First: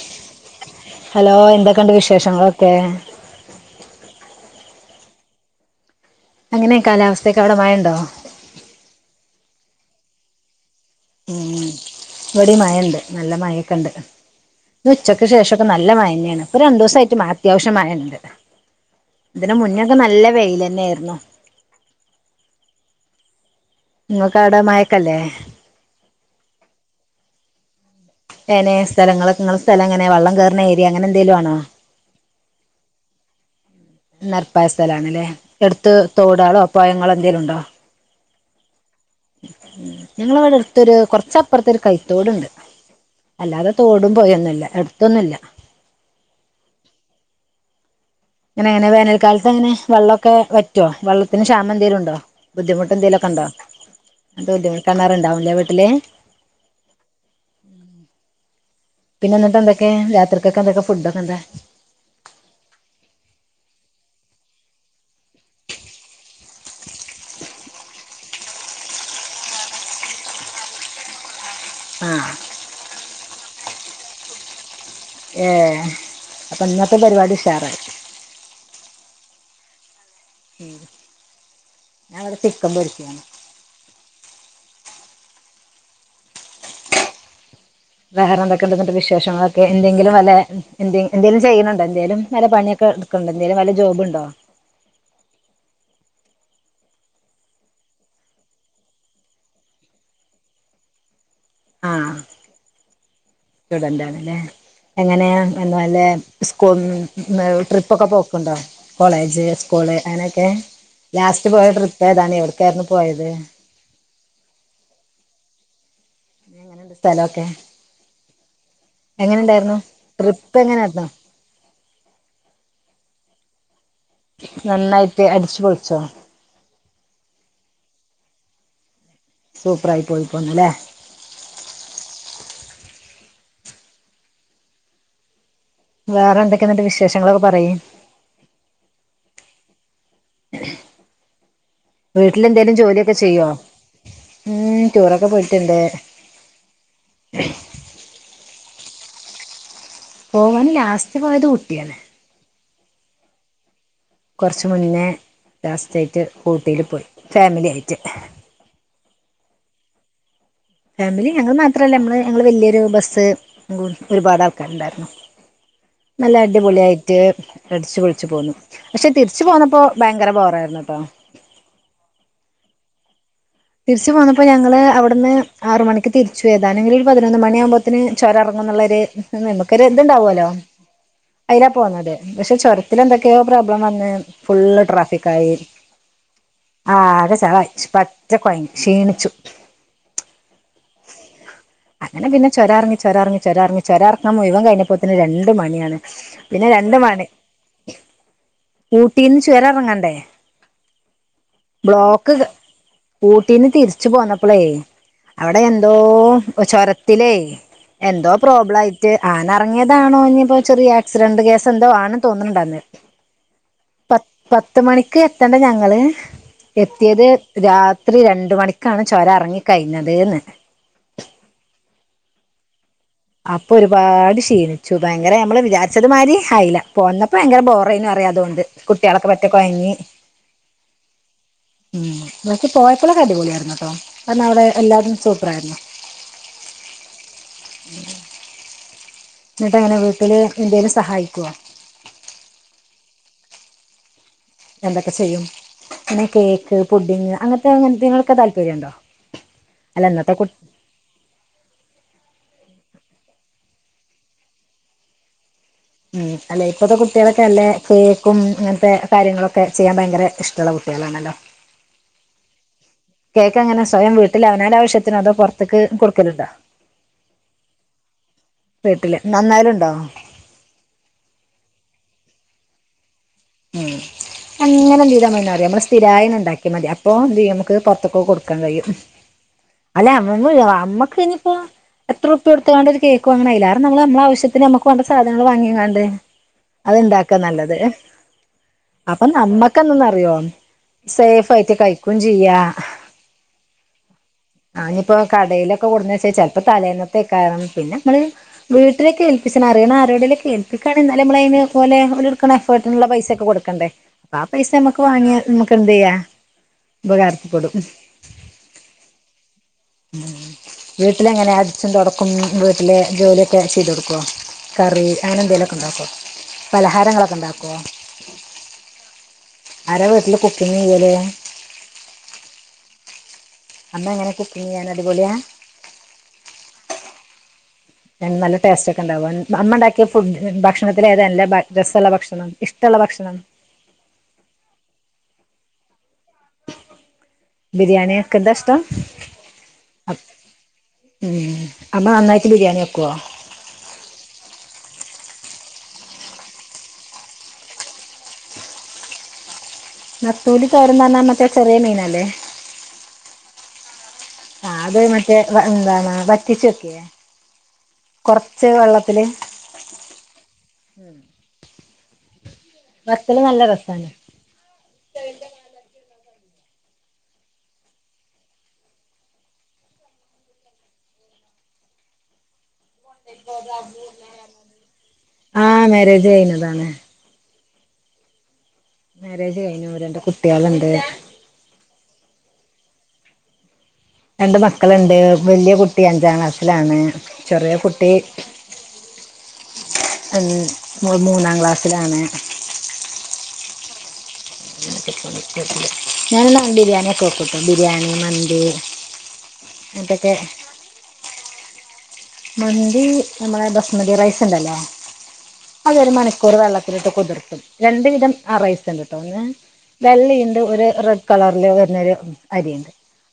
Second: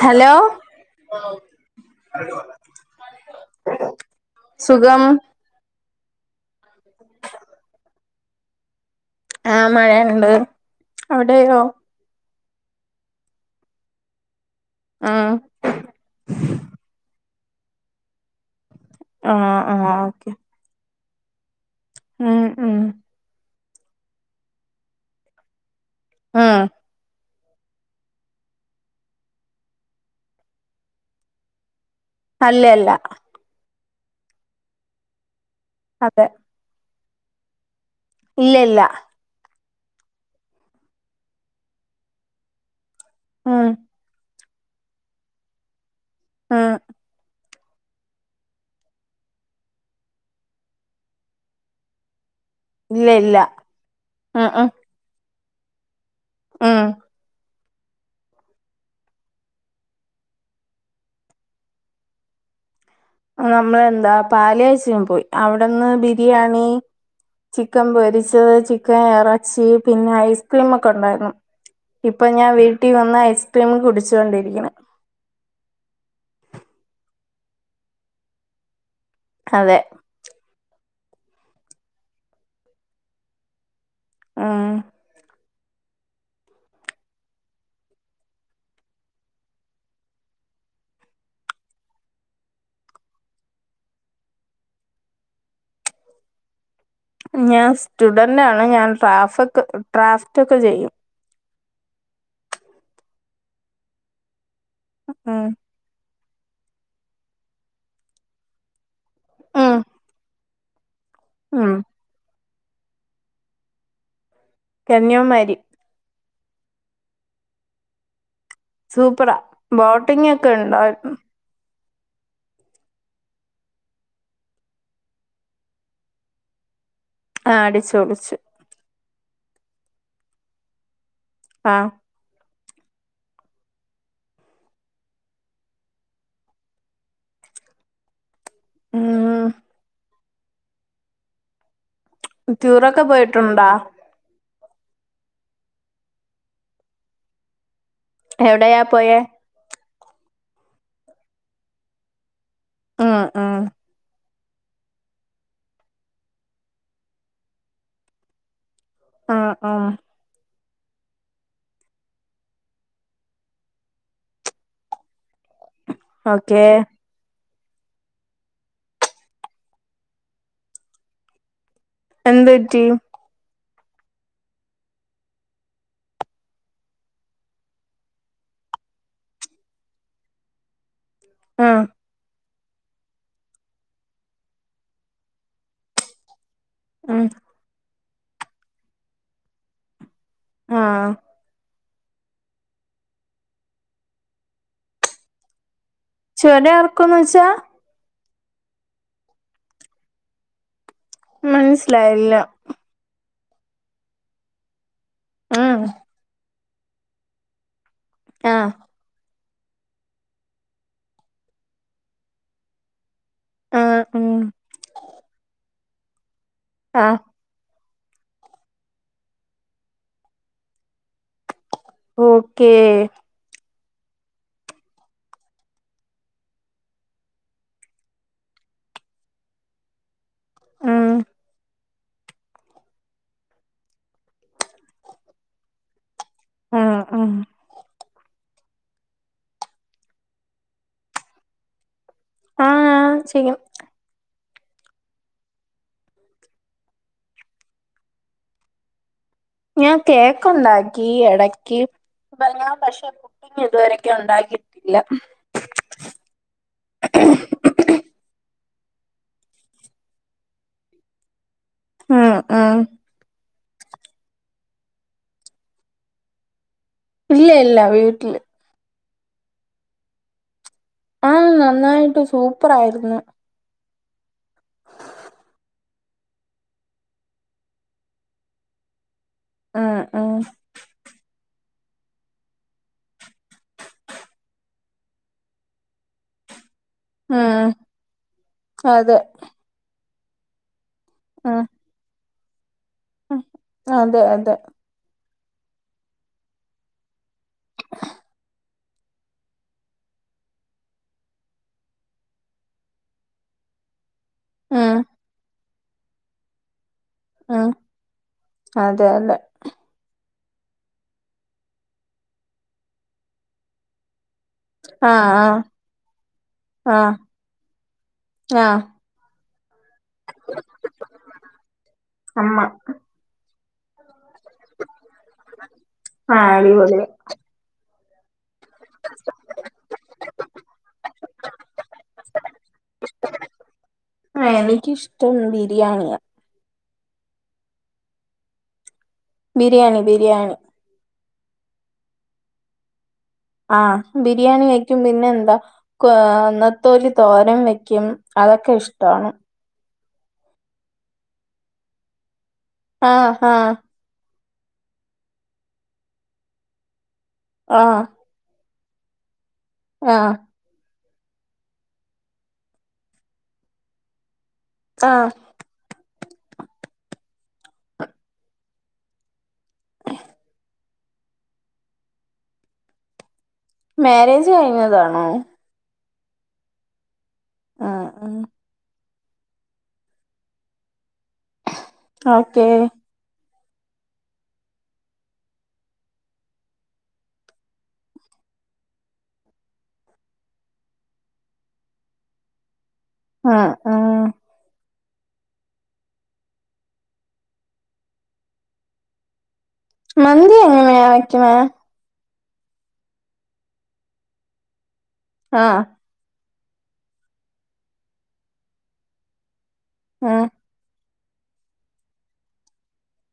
Hello hello എന്തൊക്കെയുണ്ട് വിശേഷങ്ങളൊക്കെ സുഖം എങ്ങനെ കാലാവസ്ഥയൊക്കെ അവിടെ മഴണ്ടോ? ആഹ് മഴണ്ട് ഉം ഇബടിം മഴണ്ട് നല്ല മഴക്കെണ്ട് ഇന്നുച്ചക്ക് ഉം ശേഷൊക്കെ നല്ല മായ്യെന്നെയാണ് ഇപ്പൊ രണ്ടൂസായിട്ട് മഴ അത്യാവിശ്യം മഴണ്ട് ഇതിന് ആഹ് ആഹ് മുന്നൊക്കെ നല്ല ഓക്കെ വെയിലെന്നെയായിരുന്നു ഉം ഉം ഇങ്ങക്കാടെ മഴക്കല്ലേ? ആഹ് എങ്ങനെ സ്ഥലങ്ങളൊക്കെ ഇങ്ങളെ സ്ഥലങ്ങനെ വള്ളം കേറ്ണേരിയ അങ്ങനെന്തേലുവാണോ? അല്ലല്ല നെരെപ്പായ സ്ഥലാണല്ലേ? എടുത്ത് അതെ തോടാളോ, പൊഴങ്ങളോ, എന്തേലുണ്ടോ? ഇല്ലയില്ല ഉം ഞങ്ങളവെടെ അടുത്തൊരു കൊറച്ചപ്പുറത്തൊരു കൈത്തോടുണ്ട് ഉം അല്ലാതെ തോടും, പൊഴൊന്നുല്ല എടുത്തൊന്നുല്ല ആഹ് ലങ്ങനെ അങ്ങനെ വേനൽക്കാലത്തെങ്ങനെ വെള്ളൊക്കെ വറ്റോ? വെള്ളത്തിന് ക്ഷാമന്തേലുണ്ടോ? ഇല്ല ഇല്ല ബുദ്ധിമുട്ട്ന്തേലൊക്കെണ്ടോ? ഉം ഉം ബുദ്ധിമുട്ട കെണറ്ണ്ടാവൂലേ വീട്ടില്? ഉം പിന്നെന്നിട്ട്ന്തൊക്കെ രാത്രിക്കേക്കെന്തൊക്കെ ഫുഡൊക്കെന്താ? നമ്മളെന്താ പാലാഴ്ച്ചിന് പോയി അവിടെന്ന് ബിരിയാണി ചിക്കൻ പൊരിച്ചത്, ചിക്കൻ എറച്ചി, പിന്നെ ഐസ്ക്രീമൊക്കെണ്ടായിരുന്നു ആ ഇപ്പൊ ഞാൻ വീട്ടി വന്ന് ഐസ് ക്രീം കുടിച്ചോണ്ടിരിക്ക്ണ് ഏഹ് അപ്പയിന്നത്തെ പരിപാടി ഉഷാറായി അതെ ഉം ഞാ ഇവടെ ചിക്കൻ പൊരിക്കാണ് ആഹ് വേറെന്തൊക്കെണ്ട് ന്നിട്ട് വിശേഷങ്ങളൊക്കെ എന്തെങ്കിലും വല്ലേ എന്തെ എന്തെങ്കിലും ചെയ്യ്ണണ്ടോ എന്തേലും വല്ല പണിയൊക്കെ സ്വന്തം എന്തേലും വല്ല ജോബ് ഇണ്ടോ ഞാൻ സ്റ്റുഡന്റാണ് ഞാൻ ട്രാഫോ ട്രാഫ്റ്റ് ഒക്കെ ചെയ്യും ആഹ് സ്റ്റുഡന്റ്റ്ണല്ലേ എങ്ങനെയാ ഉം എന്നല് വല്ലെ സ്കൂൽന്ന് ട്രിപ്പൊക്കെ പോക്ക്ണ്ടോ കോളേജ് ഉം സ്കൂള് അങ്ങനെയൊക്കെ ലാസ്റ്റ് പോയ ഉം ട്രിപ്പ് ഏതാണ് എവിടെക്കായിരുന്നു പോയത് കന്യാകുമാരി സ്ഥലൊക്കെ സൂപ്പറാ എങ്ങനെണ്ടായിരുന്നു ബോട്ടിംഗ് ഒക്കെ ട്രിപ്പ് എങ്ങനായിരുന്നു ഉണ്ടായിരുന്നു നന്നായിട്ട് അടിച്ചു പൊളിച്ചോ ആ അടിച്ചു പൊളിച്ചു സൂപ്പറായി പോയി പോന്നു ല്ലേ ആഹ് വേറെ എന്തൊക്കെയെന്നിട്ട് വിശേഷങ്ങളൊക്കെ പറയ് ഇമ് വീട്ടില് എന്തെങ്കലും ടൂറൊക്കെ ജോലിയൊക്കെ ചെയ്യോ പോയിട്ടുണ്ടോ ഇമ് ടൂറൊക്കെ പോയിട്ട്ണ്ട് എവിടെയാ പോയേ പോവാൻ ലാസ്റ്റ് പോയത് ഊട്ടിയാണ് ആഹ് ആഹ് കൊറച്ച് മുന്നേ ലാസ്റ്റ് ആയിട്ട് ഊട്ടി പോയി ഫാമിലി ആയിട്ട് ആഹ് ആ ഫാമിലി ഞങ്ങള് മാത്രമല്ല നമ്മൾ ഞങ്ങൾ വലിയൊരു ബസ്സ് ഒരുപാട് ആൾക്കാരുണ്ടായിരുന്നു നല്ല ഓക്കേ അടിപൊളി ആയി റ്റ് അടിച്ച് പൊളിച്ച് പോന്നു പക്ഷേ തിരിച്ച് പോന്നപ്പോൾ ഭയങ്കര ബോറായിരുന്നു ട്ടോ എന്ത്‌ പറ്റി തിരിച്ച് പോന്നപ്പോൾ ഞങ്ങള് അവിട്ന്ന് ആറു മണിക്ക് തിരിച്ച് ഓയതാ അല്ലെങ്കിൽ ഒരു പതിനൊന്ന് മണി ആകുമ്പോത്തേന് ചൊരാറങ്ങുന്ന്ള്ളൊര് നമുക്കൊര് ഇത് ണ്ടാവോലോ അയിലാ ഉം പോന്നത് പക്ഷെ ചുരത്തി എന്തൊക്കെയോ പ്രോബ്ലം വന്ന് ഫുള്ള് ട്രാഫിക്കായി ആ ഉം ആകെ ചളായി പറ്റെ കൊഴങ്ങി ക്ഷീണിച്ചു ആഹ് അങ്ങനെ പിന്നെ ചൊരറങ്ങി ചൊരറങ്ങി ചൊരങ്ങി ചൊരറക്കം മുഴുവൻ കഴിഞ്ഞപ്പോത്തിന് രണ്ട് മണിയാണ് പിന്നെ ചുരം ഇറക്കുംന്ന് രണ്ടുമണി വെച്ചാ ഊട്ടീന്ന് ചൊരറങ്ങണ്ടേ ഇമ് മനസ്സിലായില്ല ഊട്ടീന്ന് തിരിച്ചു പോന്നപ്പളേ അവിടെ ഉം എന്തോ ചൊരത്തിലേ എന്തോ ആ പ്രോബ്ലം ആയിട്ട് ആന ഇറങ്ങിയതാണോ ഇപ്പോ ചെറിയ ആക്സിഡന്റ് കേസ് എന്തോ ആണെന്ന് തോന്ന്ണ്ട് ആ നേര ആ പ ഉം പത്ത് മണിക്ക് എത്തണ്ട ഞങ്ങള് ആ എത്തിയത് രാ ത്രി രണ്ട് മണിക്കാണ് ചോരറങ്ങി കഴിഞ്ഞത് ഓക്കെ അപ്പോ ഒരുപാട് ക്ഷീണിച്ചു ഭയങ്കര നമ്മള് വിചാരിച്ചതു മാതിരി ആയില്ല പോന്നപ്പോൾ ഭയങ്കര ബോറായിരുന്നു അതുകൊണ്ട് കുട്ടിയാളൊക്കെ പറ്റെ കൊഴങ്ങി ആഹ് ഉം എന്നച്ച് പോയപ്പോളെക്കെ അടിപൊളിയായിരുന്നു ട്ടോ അന്നവിടെ എല്ലാരും സൂപ്പറായിരുന്നു ട്ടോ ആഹ് ആഹ് ന്നിട്ട്ങ്ങനെ വീട്ടില് എന്തേലും സഹായിക്കുവോ ആഹ് ചെയ്യും എന്തൊക്കെ ചെയ്യും പിന്നെ കേക്ക്, പുഡിങ് അങ്ങൻത്തെ അങ്ങൻന്തെ ലൊക്കെ താല്പര്യണ്ടോ? ഞാം അല്ല ഇന്നത്തെ കു കേക്കുണ്ടാക്കി എടക്ക് [unintelligible] പക്ഷെ പുഡിംഗ് ഇതുവരൊക്കെ ഉണ്ടാക്കിട്ടില്ല ഉം അല്ലെ ഇപ്പത്തെ കുട്ട്യളൊക്കെ അല്ലെ കേക്കും ഇങ്ങൻത്തെ കാര്യങ്ങളൊക്കെ ചെയ്യാൻ ഭയങ്കര ഇഷ്ടള്ള കുട്ട്യളാണല്ലോ ഹു ഉം കേക്കെങ്ങന സ്വയം വീട്ടില വനാന്റാവശ്യത്തിനൊ അതോ പൊറത്തേക്ക് കൊടുക്കല്ണ്ടോ? ഇല്ല്യ ല്ല വീട്ടില് വീട്ടില് നന്നായല്ണ്ടോ? ആഹ് നന്നായിട്ട് സൂപ്പറായിരുന്നു. ഉം അങ്ങനെന്ത്യ്താ മതീന്നറിയൊ മ്മള് സ്ഥിരായിന് ണ്ടാക്കി മതി അപ്പൊ ന്തെയ്യാ മ്മക്ക് പൊറത്തൊക്ക കൊടുക്കാൻ കഴിയും ഉം അല്ല ഉം അമ്മ മ്മ് അമ്മക്കെനിപ്പോ എത്രുർപ്യട്ത്ത്ക്കാണ്ട് ഒരു കേക്ക് വാങ്ങാനായിലാരും നമ്മള് നമ്മളാവശ്യത്തിന് നമ്മക്ക് വേണ്ട സാധനങ്ങള് വാങ്ങികാണ്ട് അത് ണ്ടാക്കാ ഉം നല്ലത് അതെ അപ്പം നമ്മക്കെന്നന്നറിയോ സേഫായിട്ട് കഴിക്കും ചിയ്യാ അ ആഹ് അതെ അതെ ആഹ് നിപ്പോ കടയിലൊക്കെ കൊടുന്നേച്ച ചെൽപ്പോ തലേന്നത്തെക്കാവും പിന്ന മ്മള് വീട്ടിലേക്കേൽപ്പിച്ചനറിയണ ആരോടിലൊക്കെ ഏൽപ്പിക്കാണെന്നാല് മ്മള യിന പോലെ ഓലെടുക്കണ എഫേർട്ടിനുള്ള പൈസ ക്ക് കൊടുക്കണ്ടേ പാ പൈസ ഉം നമ്മക്ക് വാങ്ങിയാ മ്മക്കെന്തെ യ്യാ ഉം ഉപകാരപ്പെടും അതെ അതെ ഉം വീട്ടിലെങ്ങനെയാ അടിച്ചും തൊടക്കും വീട്ടിലെ ജോലിയൊക്കെ ചെയ്തൊടുക്കോ? കറി ആ ആ അങ്ങനെന്തേലൊക്ക ണ്ടാക്കോ? പലഹാരങ്ങളൊക്ക ണ്ടാക്കോ? ആഹ് ആരാ വീട്ടില് കുക്കിങ്ങെയ്യല്? അമ്മ അമ്മ എങ്ങനെ കുക്കിങ്ങയ്യാൻ അടിപൊളിയാ? ആഹ് അടി പൊളിയാ ഞാൻ ന്നാല് ടേസ്‌റ്റൊക്കണ്ടാവോ? അമ്മ ഇണ്ടാക്കിയ ഫുഡ് ഭക്ഷണത്തി ലേത നല്ല രസള്ള ഭക്ഷണം ഇഷ്ടള്ള ഭക്ഷണം? ആഹ് എനിക്കിഷ്ടം ബിരിയാണിയാ ബിരിയാണിയാക്കതാഷ്ടം? ബിരിയാണി ബിരിയാണി ഉം അമ്മ നന്നായിട്ട് ബിരിയാണി വെക്കുവോ? ആഹ് ബിരിയാണി വയ്ക്കും പിന്നെന്താ ക്വ നത്തോലി തോരൻ വെയ്ക്കും അതൊക്കെ ഇഷ്ടാണ് നത്തോലി തോരന്നറിഞ്ഞ മറ്റേ ചെറിയ മീനല്ലേ? ആഹ് ആഹ് ആഹ് അത് മറ്റേ വ എന്താണ് വറ്റിച്ചെക്കേ? ആഹ് കൊറച്ച് വെള്ളത്തില് ആഹ് നത്തല് നല്ല രസാണ് ആഹ് [inaudible] [unintelligible] മേരേജ് കഴിഞ്ഞതാണോ ആഹ മേരേജ് കഴിഞ്ഞതാണ് ആഹ് ആഹ് മേരേജ് കഴിഞ്ഞു രണ്ട് കുട്ടികളിണ്ട് ആഹാ ഓക്കേ രണ്ട് മക്കള് ണ്ട് വല്യ കുട്ടി അഞ്ചാം ക്ലാസ്സിലാണ് ചെറിയ കുട്ടി ഉം മൂന്നാം ക്ലാസ്സിലാണ് ആഹ് ആഹ് ഞാന ഡാം ബിരിയാണിയെക്കെ വെക്കുട്ടോ ബിരിയാണി മന്തി [inaudible] അങ്ങനത്തൊക്കെ മന്തി എങ്ങനെയാ വയ്ക്കണേ മന്തീ നമ്മളെ ബസ്മതി റൈസ് ഇണ്ടല്ല ആഹ് അ ഒരു മണിക്കൂർ വെള്ളത്തിലിട്ട് കുതിർത്തും രണ്ട് വിധം റൈസ് ഉണ്ട് ട്ടോ ഒന്ന്‌ ആഹ് വെള്ളയിണ്ട് ഒരു റെഡ് കളറില് വരുന്നൊ രു അരിയുണ്ട്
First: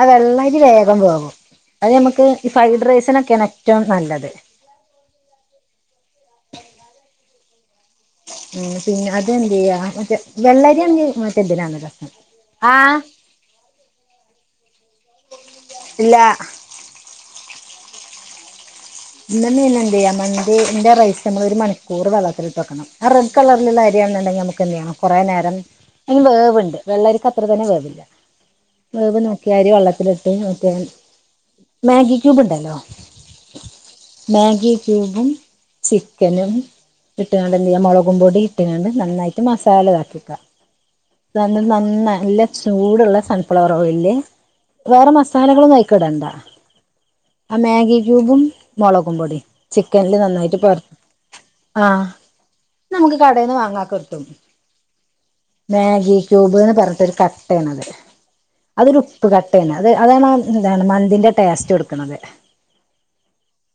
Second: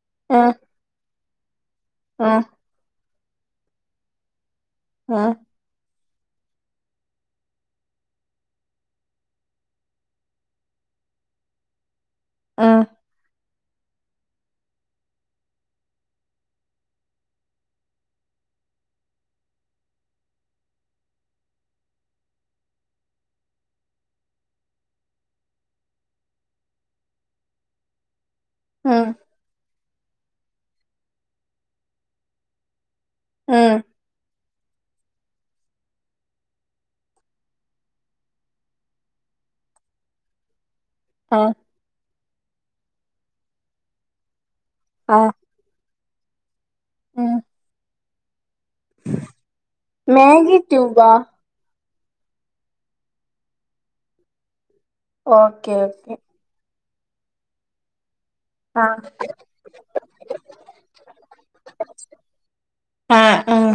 അ ആഹ് വെള്ളരി വേഗം വേവും അത് നമ്മക്ക് ആഹ് ഈ ഫ്രൈഡ് റൈസിനൊക്കെണ് ഏറ്റോം നല്ലത് ആഹ് ഉം പിന്നെ അത് എന്ത്യ്യാ മറ്റേ വെള്ളരിങ്കിൽ മറ്റെതിനാണ്ഇട ആഹ് ഇല്ല ഇന്ന മീൻ എന്തയ്യ മന്തി ന്റെ റൈസ് നമ്മൾ ഒരു മണിക്കൂർ വെള്ളത്തിലിട്ട് വെക്കണം ആ റെഡ് കളറിലുള്ള അരിയണണ്ടെങ്കി നമുക്ക് എന്ത്യയ്യ കുറെ നേരം ഇതി വേവുണ്ട് വെള്ളരിക്ക് അത്ര തന്നെ വേവില്ല ഉം വേവ് നോക്കി അരി വെള്ളത്തിലിട്ട് മറ്റേ മാഗി ക്യൂബ് ഉണ്ടല്ലോ ആഹാ മാഗി ക്യൂബും ചിക്കനും ഇട്ടണ്ട് എന്ത് ചെയ്യാ മുളകും പൊടി ഇട്ടുകണ്ട് നന്നായിട്ട് മസാലതാക്കിക്കുക ആഹ് നന്ന നന്നാ നല്ല ചൂടുള്ള സൺഫ്ലവർ ഓയില് വേറെ ആഹ് മസാലകളൊന്നും അയികിടണ്ട ഉം ആഹ മാഗി ക്യൂബും മുളകും പൊടി ചിക്കനില് മാഗി നന്നായിട്ട് പർത്തു ക്യൂബാ ആഹ് നമുക്ക് കടയിന്ന് വാങ്ങകിട്ടും ഓക്കേ ഓക്കേ മാഗി ക്യൂബ് എന്ന് പറഞ്ഞിട്ടൊരു കട്ടണത് അതൊരു ആഹ് ഉപ്പ് കട്ടാണ് അത് അതാണ് എന്താണ് മന്തിന്റെ ടേസ്റ്റ് എടുക്കുന്നത് ആഹ് ആഹ്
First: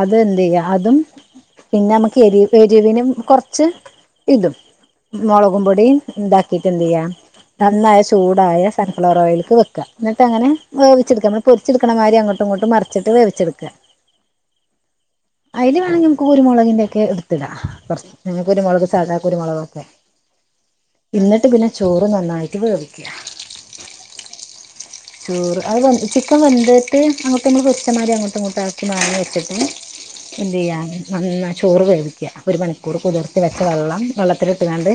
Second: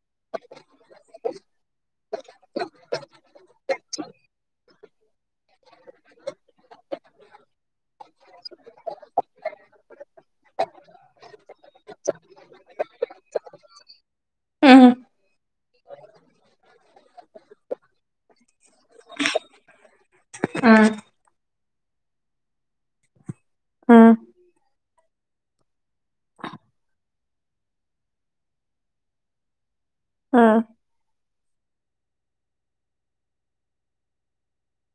അതെന്ത്യ്യ അതും പിന്നെ നമുക്ക് എരി എരിവിനും കൊറച്ച് ഇതും മുളകും പൊടിയും ഇതാക്കിട്ട് എന്ത്യ്യാം നന്നായ ചൂടായ സൺഫ്ലവർ ഓയിലിക്ക് വെക്ക എന്നിട്ട്ങ്ങനെ വേവിച്ചടുക്ക നമ്മള് പൊരിച്ചെടുക്കണ മാതിരി അങ്ങോട്ടും ഇങ്ങോട്ടും മറിച്ചിട്ട് വേവിച്ചെടുക്കുക ഉം അതില് വേണെങ്കിൽമുക്ക് കുരുമുളകിന്റെ ഒക്കെ എടുത്തിട കുരു കുരുമുളക് സാധ കുരുമുളൊകക്കെ ആഹ് എന്നിട്ട് പിന്നെ ചോറ് നന്നായിട്ട് വേവ് ആഹ് ചോറ് അത് വെന്തി ചിക്കൻ വെന്തിട്ട് അങ്ങട്ട് നമ്മ വെ ച്ചമാതിരി അങ്ങോട്ടും ഇങ്ങോട്ട് ആക്കി മാങ്ങി വെച്ചിട്ട് ആഹ് എന്ത്യ്യാ നന്നായി ചോറ് വെവിക്കുക ഒരു മണിക്കൂർ കുതിർത്തി വെച്ച വെള്ളം വെള്ളത്തിലിട്ടുകാണ്ട്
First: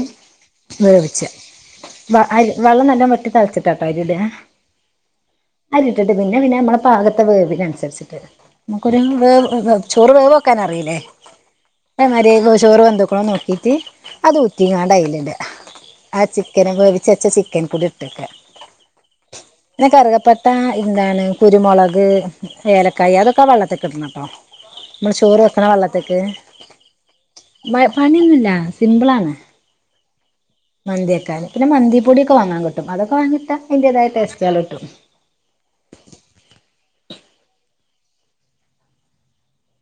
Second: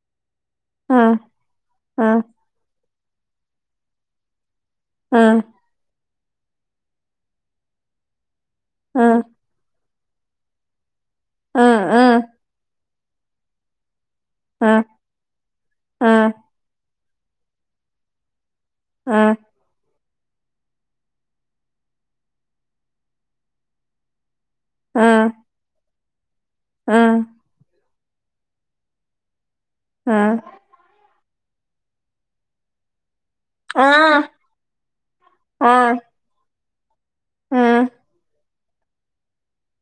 വേവിച്ച ആഹ് വ അരി വെള്ളം നല്ല വെട്ടി തിളച്ചിട്ടാട്ടോ അരിടാ ആഹ് അരിട്ടിട്ട് പിന്നെ പിന്നെ നമ്മളെ പാകത്തെ വേവിനനുസരിച്ചിട്ട് നമുക്കൊരു ആഹ് വേവ് വെവെവ് ചോറ് വെവോക്കാൻ അറീല്ലേ ആ ആ അതെമായ്രി വെ ചോറ് വെന്ത്ക്ണോ നോക്കീട്ട് അത് ആ ഊറ്റിങ്ങാണ്ട് അയ്ല്ടാ. ആ ചിക്കന് വേവിച്ചെച്ച ചിക്കൻക്കൂടി ഇട്ടക്കാ. ആഹ് പിന്നെ കറുകപ്പട്ട എന്താണ് കുരുമുളക് ഏലക്കായ അതൊ ക്കാ വെള്ളത്തിക്ക് ഇടണട്ടോ. ആ നമ്മൾ ചോറ് വെക്ക്ണ വെള്ളത്ത്ക്ക്. ആ മ പണിയൊന്നുല്ല സിമ്പിളാണ്. ആഹ് മന്ത്യെക്കാന്. പിന്നെ മന്തിപ്പൊടിയൊക്കെ വാങ്ങാൻ കിട്ടും. അതൊക്കെ വാങ്ങിട്ടാ അയിന്റേതായ ടേസ്റ്റേള് കിട്ടും. ആഹ്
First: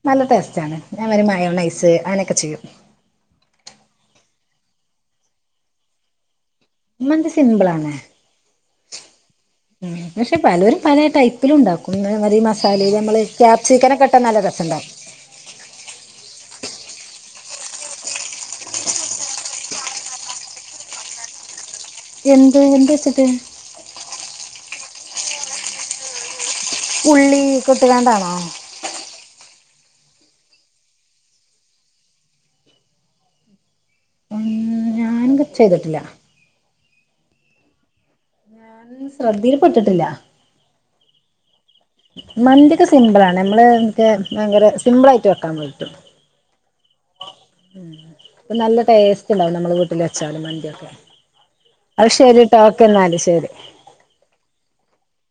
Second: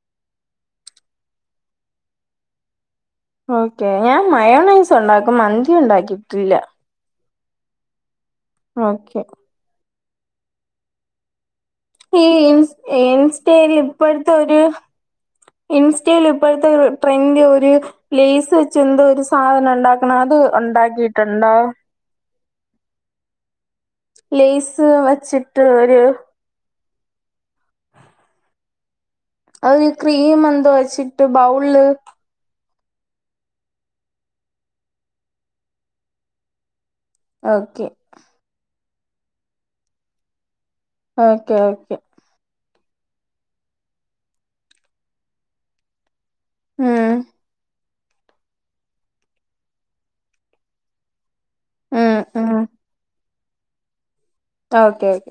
നല്ല ടേസ്റ്റാണ്. ഞാൻ വാരി മയോണൈസ് അങ്ങനെയൊക്കെ ചെയ്യും. ഓക്കെ. ഞാൻ മയോണൈസ് ഉണ്ടാക്കും മന്തി ഉണ്ടാക്കിട്ടില്ല. മന്തി സിംമ്പിളാണ് ഓക്കെ പക്ഷെ പലോരും പലേ ടൈപ്പിലും ഉണ്ടാക്കും. ഈ ഇൻ മസാലയിൽ നമ്മൾ ഇൻസ്റ്റേൽ ക്യാപ്സിക്കനൊക്കെ ഇട്ടാൽ ഇപ്പഴ്ത്തെ നല്ല ഒരു രസമുണ്ടാവും ഇൻസ്റ്റയിൽ ഇപ്പഴ്ത്തെ ട്രെൻഡ് ഒരു ലെയ്സ് വെച്ച് എന്തോ ഒരു സാധനം ഉണ്ടാക്കണെ അത് ഉണ്ടാക്കീട്ടുണ്ടോ? എന്ത്, എന്ത് വെച്ചിട്ട്? ലെയ്സ് വച്ചിട്ട് ഒരു ഉള്ളി ഒക്കെ ഇട്ട്കാണ്ടാണോ? അത് ക്രീം എന്തോ വെച്ചിട്ട് ബൗൾള് ങ്ക് ചെയ്തിട്ടില്ല. ഓക്കേ. അത് ശ്രദ്ധീല് പെട്ട്ട്ട്ല്ല. Okay okay. മന്ത്യൊക്കെ സിമ്പിളാണ്. നമ്മള് മറ്റേ ഭയങ്കര സിമ്പിളായിട്ട് വെക്കാൻപറ്റും. ഉം. ഉം അപ്പ നല്ല ടേസ്റ്റ്ണ്ടാവും നമ്മളെ വീട്ടിൽ വെച്ചാലും മന്തിയൊക്കെ. അത് ഉം ഉം ശരിട്ടോ ഓക്കെ ന്നാല് ശരി. ആഹ് ഓക്കേ ഓക്കേ.